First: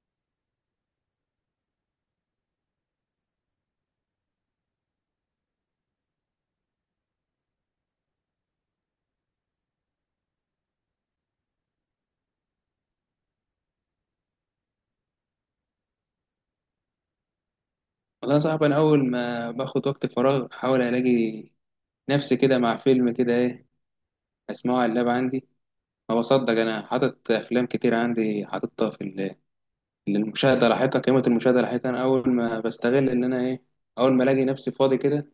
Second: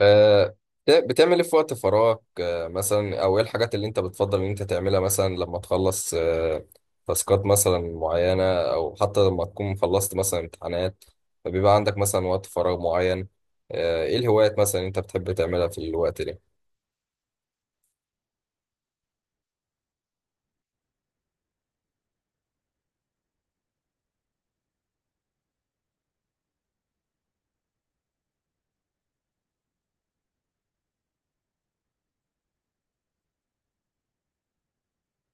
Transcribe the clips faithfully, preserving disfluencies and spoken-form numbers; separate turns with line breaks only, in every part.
آه، بت- بتعمل ايه في وقت فراغك، آه، مثلا او ايه الحاجات اللي انت بتفضل ان انت تعملها مثلا لما تخلص، آه، تاسكات مثلا معينة، او حتى لما تكون خلصت مثلا امتحانات فبيبقى عندك مثلا وقت فراغ معين. آه، ايه الهوايات مثلا انت بتحب تعملها في الوقت ده؟
والله يا صاحبي، انا اول ما باخد وقت فراغ احاول الاقي نفسي كده مع فيلم، كده ايه، اسمعه على اللاب عندي. ما بصدق، انا حاطط افلام كتير عندي، حاططها في ال- للمشاهده لاحقا، قيمه المشاهده لاحقا. انا اول ما بستغل ان انا ايه، اول ما الاقي نفسي فاضي كده،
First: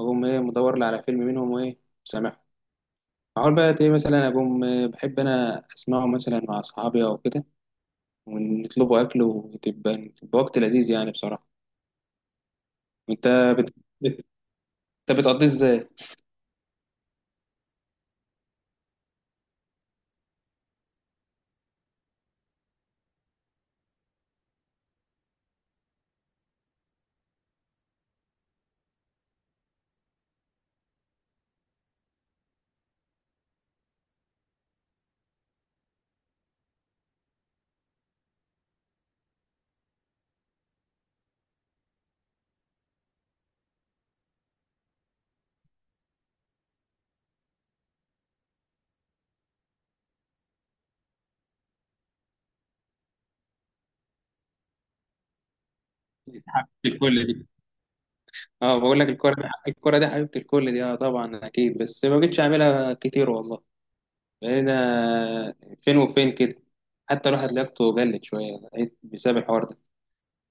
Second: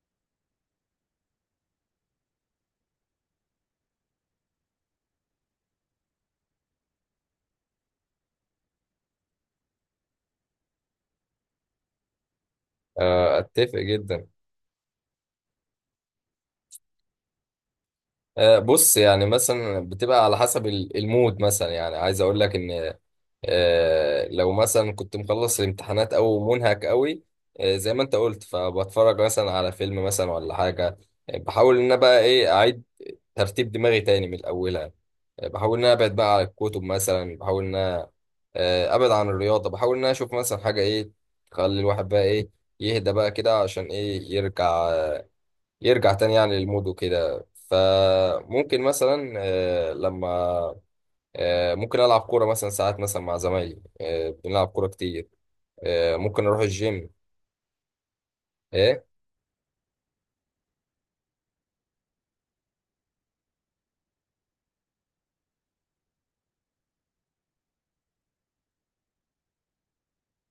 اقوم ايه، مدور لي على فيلم منهم، وايه، سامعه. اقول بقى ايه، مثلا اقوم آه، بحب انا اسمعه مثلا مع اصحابي او كده، ونطلبوا اكل، وتبقى تبقى وقت لذيذ يعني بصراحه. انت
آه،
بت...
اتفق
بت...
جدا.
انت بتقضيه ازاي؟
آه، بص، يعني مثلا بتبقى على حسب ال- المود، مثلا يعني عايز اقول لك ان، آه، لو مثلا كنت مخلص الامتحانات او منهك قوي، آه، زي ما انت قلت فبتفرج مثلا على فيلم مثلا ولا حاجه. آه، بحاول ان انا بقى ايه اعيد ترتيب دماغي تاني من الاولها. آه، بحاول ان انا ابعد بقى على الكتب مثلا، بحاول ان انا، آه، ابعد عن الرياضه، بحاول ان انا اشوف مثلا حاجه ايه تخلي الواحد بقى ايه يهدى بقى كده عشان ايه يرجع يرجع تاني يعني للمود وكده، فممكن مثلا، آه، لما آه، ممكن ألعب كورة مثلا ساعات مثلا مع زمايلي. آه، بنلعب كورة كتير. آه، ممكن أروح
في
الجيم.
الكل. اه، بقول
إيه.
لك الكرة دي، الكرة دي حبيبة الكل دي. اه طبعا اكيد، بس ما بقتش اعملها كتير والله. بقينا فين وفين كده. حتى الواحد لياقته قلت شوية، بقيت بسبب الحوار ده.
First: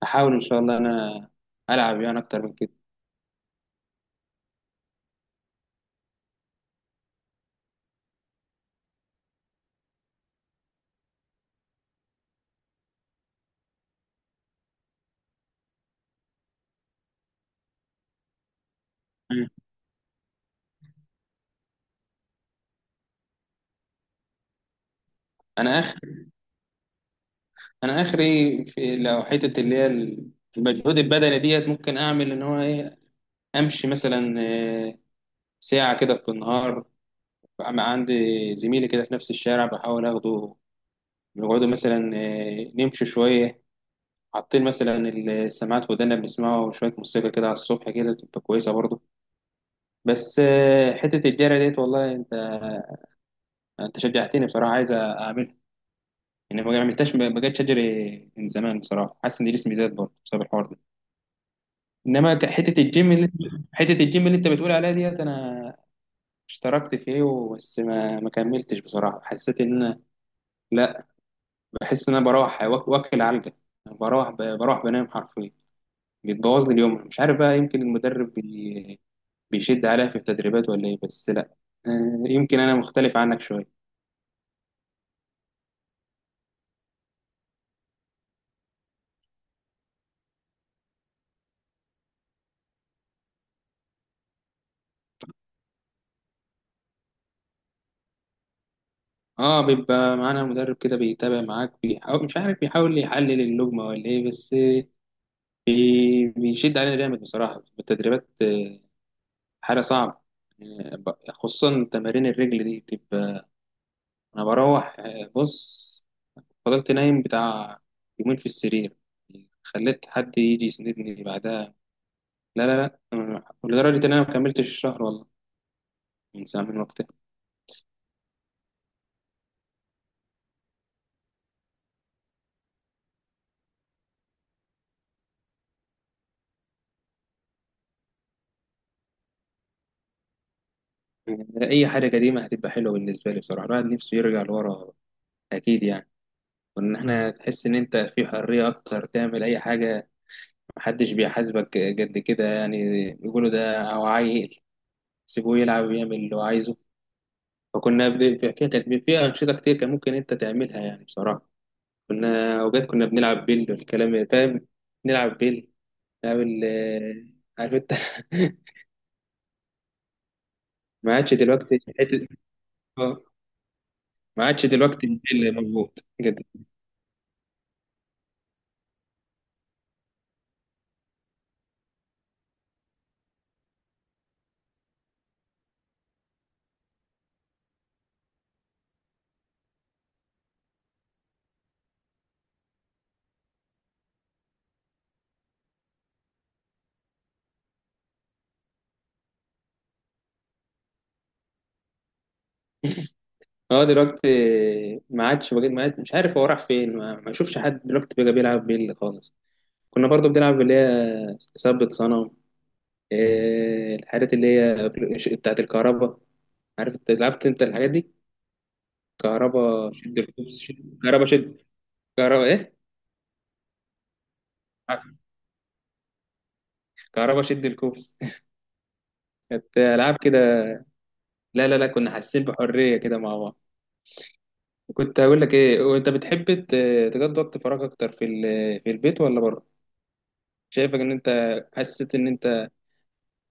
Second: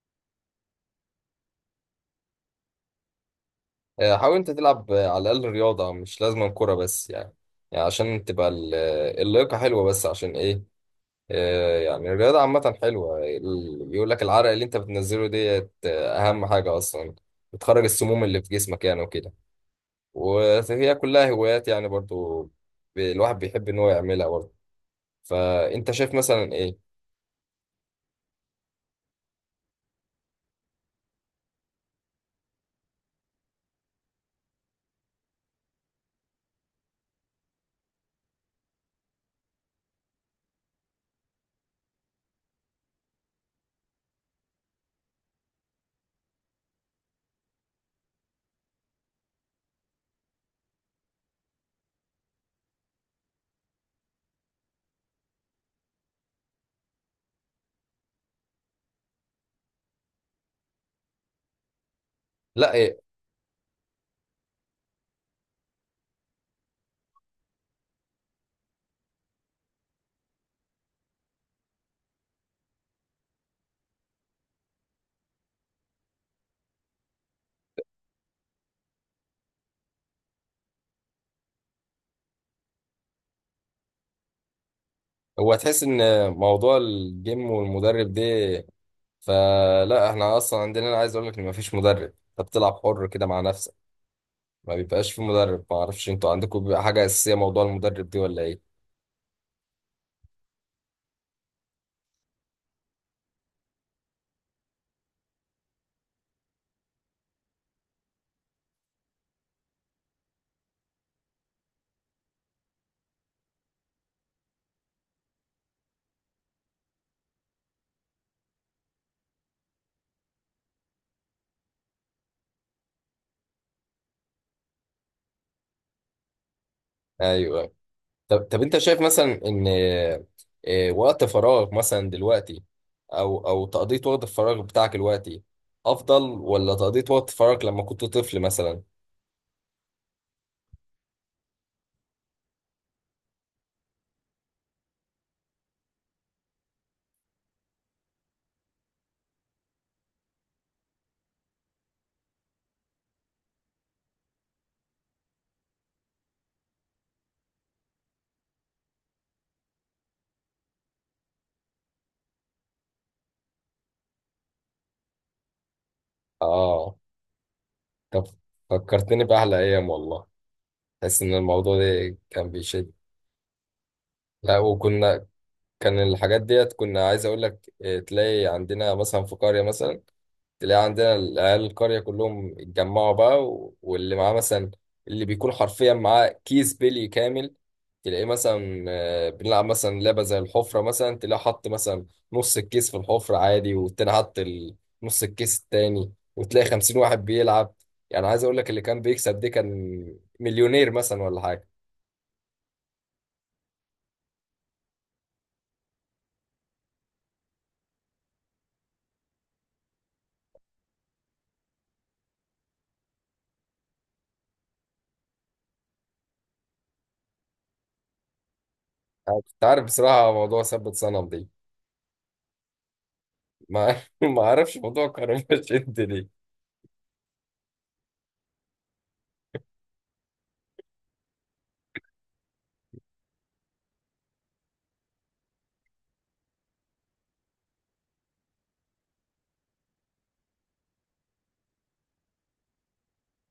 احاول ان شاء الله انا العب يعني اكتر من كده.
آه، حاول أنت تلعب، آه، على الأقل رياضة، مش لازم كورة بس، يعني يعني عشان تبقى ال- آه، اللياقة حلوة، بس عشان إيه؟ آه، يعني الرياضة عامة حلوة، ال- يقول لك العرق اللي أنت بتنزله ديت، آه، أهم حاجة أصلا بتخرج السموم اللي في جسمك يعني وكده.
مم.
وهي كلها هوايات يعني برضو. ب- الواحد بيحب إن هو يعملها برضو.
انا
فأنت
اخر،
شايف مثلا إيه؟
انا اخري في، لو حتة اللي هي المجهود البدني ديت، ممكن اعمل ان هو ايه، امشي مثلا. آه، ساعة كده في النهار، عندي زميلي كده في نفس الشارع، بحاول اخده نقعدوا مثلا آه، نمشي شوية، حاطين مثلا السماعات في ودانا، بنسمعه وشوية موسيقى كده على الصبح، كده تبقى كويسة برضه. بس آه، حتة الجري ديت، والله انت انت شجعتني بصراحة، عايز اعملها يعني. ما عملتهاش، ما ما جاتش اجري من زمان بصراحة. حاسس ان جسمي زاد برضه بسبب الحوار ده. انما ك-
لا،
حتة
إيه،
الجيم اللي، حتة الجيم اللي انت بتقول عليها ديت، انا اشتركت فيه و- بس ما ما كملتش بصراحة. حسيت ان انا لا، بحس ان انا بروح واك- واكل علقة. بروح ب- بروح بنام حرفيا، بيتبوظ لي اليوم. مش عارف بقى، يمكن المدرب بيشد عليها في التدريبات ولا إيه، بس لأ. آه، يمكن أنا مختلف عنك شوية.
هو تحس ان موضوع الجيم والمدرب ده، فلا احنا اصلا عندنا، انا عايز اقول لك ان مفيش مدرب، انت بتلعب حر كده مع نفسك، ما بيبقاش في مدرب. ما اعرفش انتوا عندكم بيبقى حاجه اساسيه موضوع المدرب دي ولا ايه؟
اه، بيبقى معانا مدرب كده، بيتابع معاك، بيحاول مش عارف بيحاول يحلل اللجمة ولا ايه، بس بي- بيشد علينا جامد بصراحة في التدريبات. آه، حاجة صعبة. آه، ب- خصوصا تمارين الرجل دي بتبقى، انا بروح آه، بص، فضلت نايم بتاع يومين في السرير، خليت حد يجي يسندني بعدها. لا لا لا آه، لدرجة ان انا ما كملتش الشهر والله، من ساعة، من وقتها.
ايوه. طب طب انت شايف مثلا ان، آه، وقت فراغ مثلا دلوقتي، او او تقضيه وقت الفراغ بتاعك دلوقتي افضل، ولا تقضيه وقت فراغك لما كنت طفل مثلا؟
يعني اي حاجه قديمه هتبقى حلوه بالنسبه لي بصراحه. الواحد نفسه يرجع لورا اكيد يعني. وان احنا تحس ان انت في حريه اكتر، تعمل اي حاجه، محدش بيحاسبك قد كده يعني. يقولوا ده او عيل، سيبوه يلعب ويعمل اللي هو عايزه. فكنا بن- فيها كانت فيها انشطه كتير كان ممكن انت تعملها يعني بصراحه. كنا اوقات كنا بنلعب بيل والكلام، فاهم، نلعب بيل، نلعب
اه.
ال- عارف انت.
طب، فكرتني باحلى ايام والله.
ما
تحس
عادش
ان الموضوع
دلوقتي
ده
حته،
كان بيشد؟
آه، ما
لا،
عادش دلوقتي
وكنا
البيل
كان
موجود.
الحاجات ديت كنا، عايز اقول لك إيه، تلاقي عندنا مثلا في قرية مثلا، تلاقي عندنا العيال القرية كلهم اتجمعوا بقى و- واللي معاه مثلا، اللي بيكون حرفيا معاه كيس بيلي كامل. تلاقيه مثلا، آه، بنلعب مثلا لعبة زي الحفرة مثلا، تلاقيه حط مثلا نص الكيس في الحفرة عادي، والتاني حط ال- نص الكيس التاني، وتلاقي خمسين واحد بيلعب. يعني عايز اقول لك اللي كان بيكسب دي كان مليونير مثلا ولا حاجة.
اه دلوقتي ما عادش، بقيت ما عادش مش عارف هو راح فين، ما ما اشوفش حد دلوقتي بقى بيلعب بيلي خالص. كنا برضو بنلعب اللي هي ثبت صنم، إيه الحاجات اللي هي بتاعت الكهرباء، عارف انت لعبت انت الحاجات دي؟
أنا كنت عارف
كهرباء شد
بصراحة
الكوبس
موضوع ثبت
شد، كهرباء
صنم ده.
شد، كهرباء ايه،
ما ما اعرفش موضوع كهرباء شد ليه.
كهرباء شد الكوبس. كانت العاب كده. لا لا لا كنا حاسين بحريه كده مع بعض. كنت هقول لك ايه، وانت بتحب ت- تقضي وقت فراغ اكتر في ال- في البيت ولا بره؟ شايفك ان انت، حسيت ان انت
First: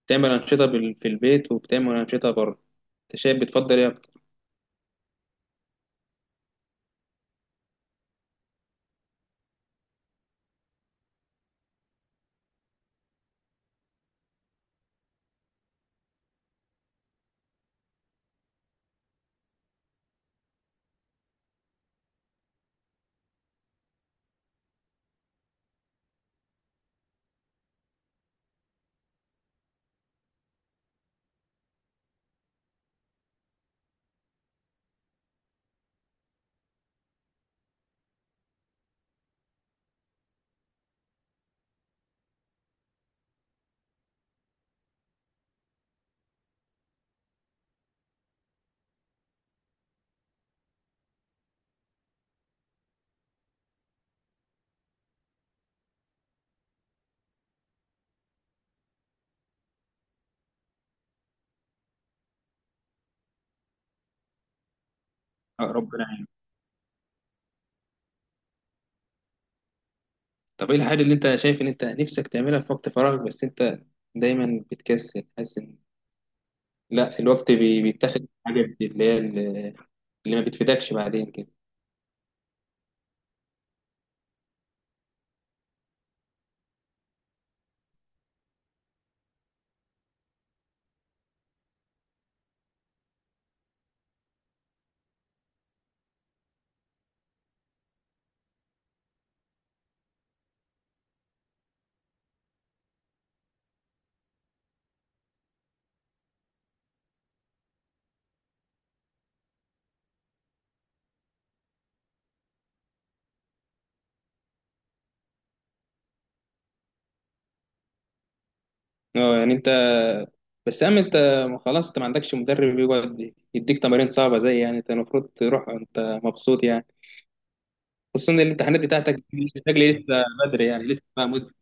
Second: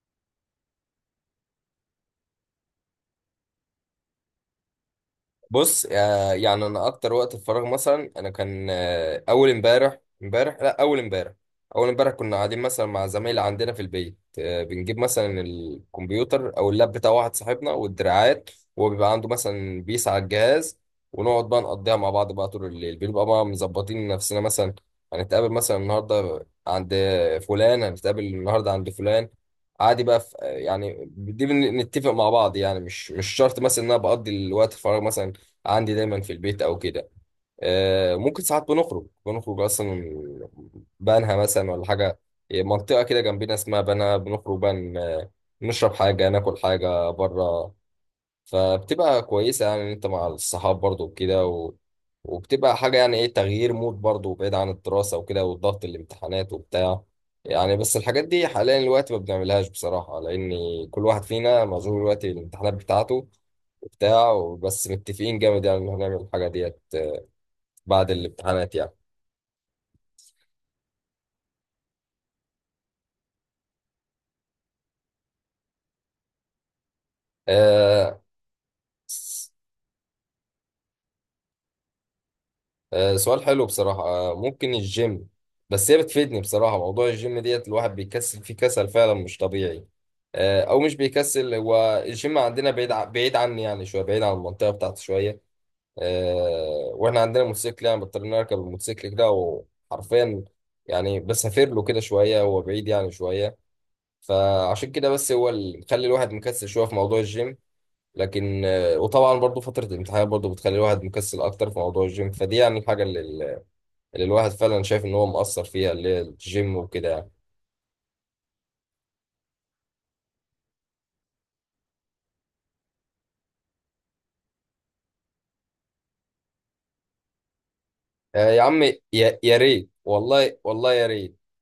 بتعمل أنشطة بال- في البيت وبتعمل أنشطة بره. أنت شايف بتفضل إيه أكتر؟
بص، آه، يعني انا اكتر وقت الفراغ مثلا انا كان، آه، اول امبارح امبارح لا اول امبارح اول امبارح كنا قاعدين مثلا مع زمايل عندنا في البيت، آه، بنجيب مثلا الكمبيوتر او اللاب بتاع واحد صاحبنا والدراعات، وهو بيبقى عنده مثلا بيس على الجهاز، ونقعد بقى نقضيها مع بعض بقى طول الليل، بنبقى بقى مظبطين نفسنا مثلا هنتقابل مثلا النهارده عند فلان، هنتقابل النهارده عند فلان. عادي بقى في يعني دي بن- نتفق مع بعض، يعني مش مش شرط مثلا ان انا بقضي الوقت الفراغ مثلا عندي دايما في البيت او كده. آه، ممكن ساعات بنخرج بنخرج اصلا بنها مثلا ولا حاجه، منطقه كده جنبنا اسمها بنها، بنخرج بقى ن- نشرب حاجه ناكل حاجه بره. فبتبقى كويسة يعني إن أنت مع الصحاب برضو وكده. و... وبتبقى حاجة يعني إيه، تغيير مود برضو بعيد عن الدراسة وكده والضغط الامتحانات وبتاع. يعني بس الحاجات دي حاليا الوقت ما بنعملهاش بصراحة، لأن كل واحد فينا مشغول دلوقتي الامتحانات بتاعته وبتاع. بس متفقين جامد
آه،
يعني إن إحنا
ربنا
هنعمل
يعينك.
الحاجة ديت بعد الامتحانات يعني.
طب إيه الحاجة اللي أنت شايف إن أنت نفسك تعملها في وقت فراغك، بس أنت دايما بتكسل، حاسس إن لا، الوقت بي-
آه
بيتاخد في حاجة اللي هي اللي اللي ما بتفيدكش بعدين كده.
آه، سؤال حلو بصراحة. آه، ممكن الجيم. بس هي بتفيدني بصراحة، موضوع الجيم ديت الواحد بيكسل فيه كسل فعلا مش طبيعي. آه، أو مش بيكسل، هو الجيم عندنا بعيد ع- بعيد عني يعني شوية، بعيد عن المنطقة بتاعتي شوية. آه، وإحنا عندنا موتوسيكل يعني، بضطر نركب الموتوسيكل كده وحرفيا يعني بسافر له كده شوية، هو بعيد يعني شوية، فعشان كده بس هو اللي مخلي الواحد مكسل شوية في موضوع الجيم. لكن، آه، وطبعا برضو فترة الامتحانات برضو بتخلي الواحد مكسل أكتر في موضوع الجيم، فدي يعني الحاجة اللي اللي الواحد فعلا شايف ان هو مقصر فيها، اللي هي الجيم وكده يعني.
أه يعني أنت، بس أما أنت، خلاص أنت ما عندكش مدرب يقعد يديك تمارين صعبة زي، يعني أنت المفروض تروح أنت مبسوط يعني، خصوصا إن
آه يا
الامتحانات
عم،
بتاعتك
يا يا ريت
بتجري لسه
والله،
بدري، يعني
والله
لسه
يا
بقى
ريت.
مدة.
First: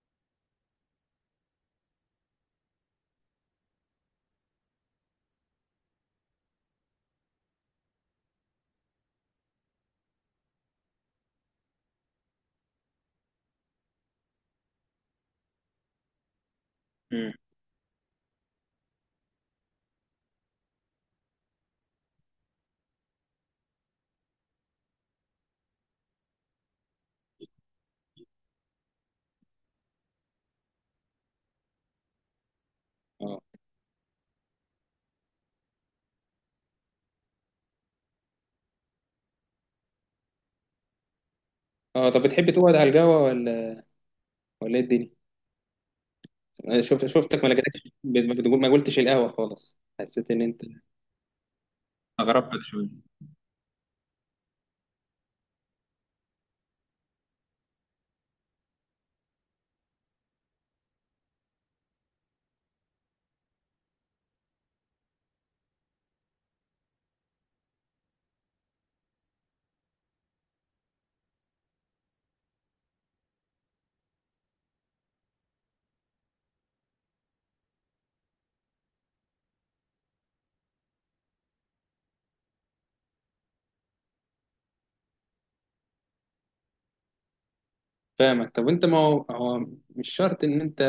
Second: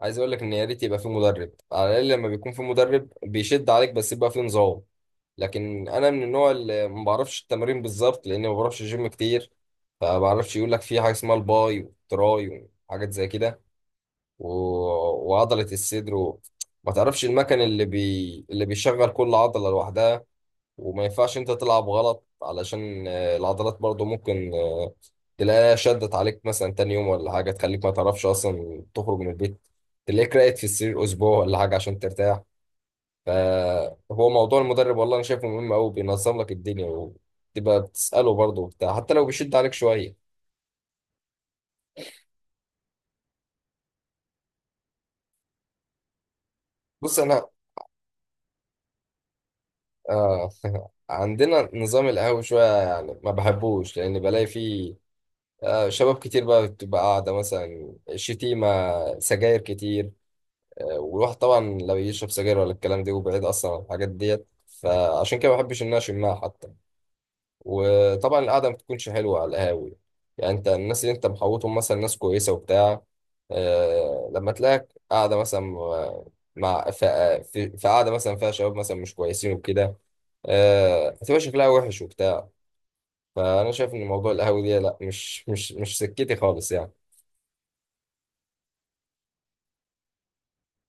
عايز اقول لك ان يا ريت يبقى في مدرب، على الاقل لما بيكون في مدرب بيشد عليك بس يبقى في نظام. لكن انا من النوع اللي ما بعرفش التمارين بالظبط، لاني ما بعرفش جيم كتير، فما بعرفش. يقول لك في حاجه اسمها الباي والتراي وحاجات زي كده، و... وعضله الصدر، و... ما تعرفش
مم.
المكان اللي بي... اللي بيشغل كل عضله لوحدها. وما ينفعش انت تلعب غلط علشان، آه، العضلات برضو ممكن، آه، تلاقيها شدت عليك مثلا تاني يوم ولا حاجة، تخليك ما تعرفش أصلا تخرج من البيت، تلاقيك راقد في السرير أسبوع ولا حاجة عشان ترتاح.
أه.
فهو موضوع المدرب والله أنا شايفه مهم أوي، بينظم لك الدنيا وتبقى بتسأله برضو وبتاع حتى لو بيشد عليك شوية.
أه طب، بتحب تقعد على القهوة ولا ولا إيه الدنيا؟ شفت،
بص أنا
شفتك ما لقيتكش ما تقول- ما قلتش القهوة خالص، حسيت ان
آه
انت
عندنا نظام القهوة
استغربت
شوية
شويه.
يعني ما بحبوش، لأن بلاقي فيه، آه، شباب كتير بقى بتبقى قاعدة مثلا، شتيمة، سجاير كتير. آه، والواحد طبعا لا بيشرب سجاير ولا الكلام ده، وبعيد اصلا عن الحاجات ديت، فعشان كده ما بحبش ان انا اشمها حتى. وطبعا القعده ما بتكونش حلوه على القهاوي. يعني انت الناس اللي انت محوطهم مثلا ناس كويسه وبتاع، آه لما تلاقيك قاعده مثلا مع ف- في في قعده مثلا فيها شباب مثلا مش كويسين وكده، آه هتبقى شكلها وحش وبتاع. فانا شايف ان موضوع القهاوي دي لا مش مش مش سكتي خالص يعني.
فاهمك. طب انت، ما هو هو مش شرط ان انت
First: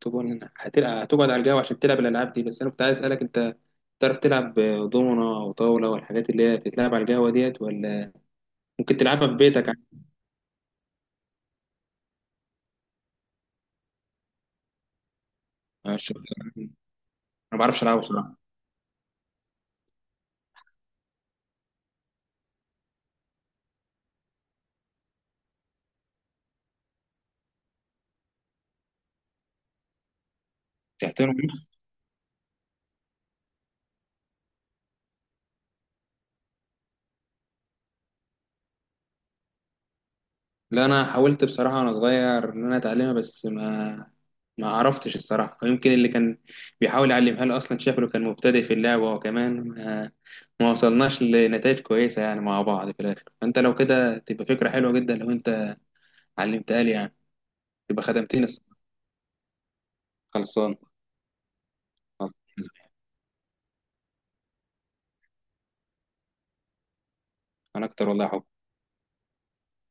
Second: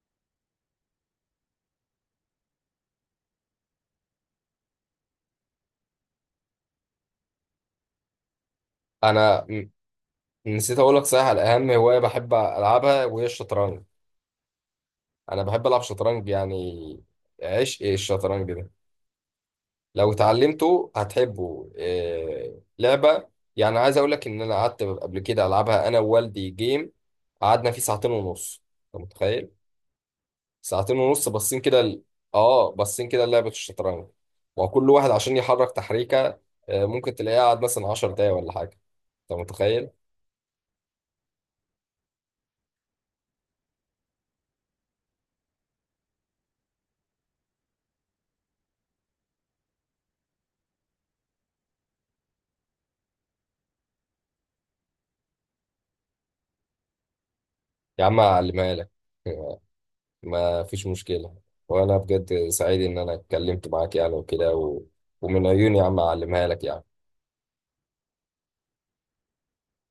تكون هتل- هتقعد على القهوة عشان تلعب الالعاب دي، بس انا كنت عايز اسالك، انت تعرف تلعب دومنة وطاولة والحاجات اللي هي بتتلعب على القهوة ديت، ولا ممكن تلعبها في
انا
بيتك
م-
عادي؟
نسيت اقول لك صحيح على اهم هوايه بحب العبها وهي الشطرنج. انا بحب العب
أنا مش شرط.
شطرنج
أنا
يعني.
ما بعرفش
عشق
العبها
الشطرنج ده، لو اتعلمته هتحبه. إيه لعبة! يعني عايز اقول لك ان انا قعدت قبل كده العبها انا ووالدي جيم، قعدنا فيه ساعتين ونص. انت متخيل؟ ساعتين
بصراحة.
ونص باصين كده ال- اه باصين كده لعبة الشطرنج، وكل واحد عشان يحرك تحريكة، آه، ممكن تلاقيه قعد مثلا عشر دقايق ولا حاجة. انت متخيل؟
لا انا حاولت بصراحه وانا صغير ان انا اتعلمها، بس ما ما عرفتش الصراحه، ويمكن اللي كان بيحاول يعلمها لي اصلا شكله كان مبتدئ في اللعبه، وكمان ما، ما وصلناش لنتائج كويسه يعني مع بعض في الاخر. فانت لو كده تبقى فكره حلوه جدا لو انت علمتها لي يعني، تبقى
يا عم
خدمتني الصراحة.
اعلمها لك. ما
خلصان.
فيش مشكلة. وأنا
خلاص.
بجد سعيد إن أنا اتكلمت معاك يعني وكده، و... ومن عيوني يا عم أعلمها لك يعني.
انا اكتر والله يا حب.